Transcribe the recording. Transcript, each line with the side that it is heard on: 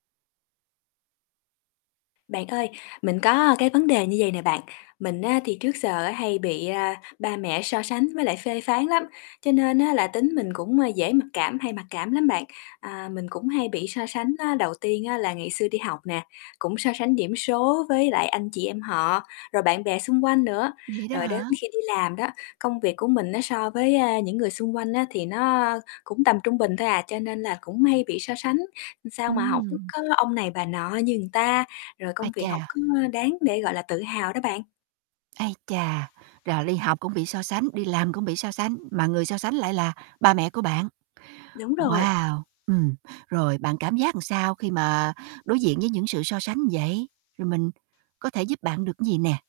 left: Bạn ơi, mình có cái vấn đề như vầy nè bạn, mình á thì trước giờ á hay bị, a, ba mẹ so sánh với lại phê phán lắm, cho nên á là tính mình cũng dễ mặc cảm, hay mặc cảm lắm bạn. À, mình cũng hay bị so sánh á, đầu tiên á là ngày xưa đi học nè, cũng so sánh điểm số với lại anh chị em họ, rồi bạn bè xung quanh nữa,
right: Vậy đó
left: rồi đến
right: hả?
left: khi đi làm đó, công việc của mình á so với, a, những người xung quanh á, thì nó cũng tầm trung bình thôi à, cho nên là cũng hay bị so sánh, sao mà hổng
right: Ừm.
left: có ông này bà nọ như người ta, rồi
right: Ái
left: công việc hổng
right: chà.
left: có đáng để, gọi là, tự hào đó bạn.
right: Ái chà, rồi đi học cũng bị so sánh, đi làm cũng bị so sánh, mà người so sánh lại là ba mẹ của bạn.
left: Đúng rồi.
right: Wow, ừm, rồi bạn cảm giác sao khi mà đối diện với những sự so sánh vậy, rồi mình có thể giúp bạn được cái gì nè?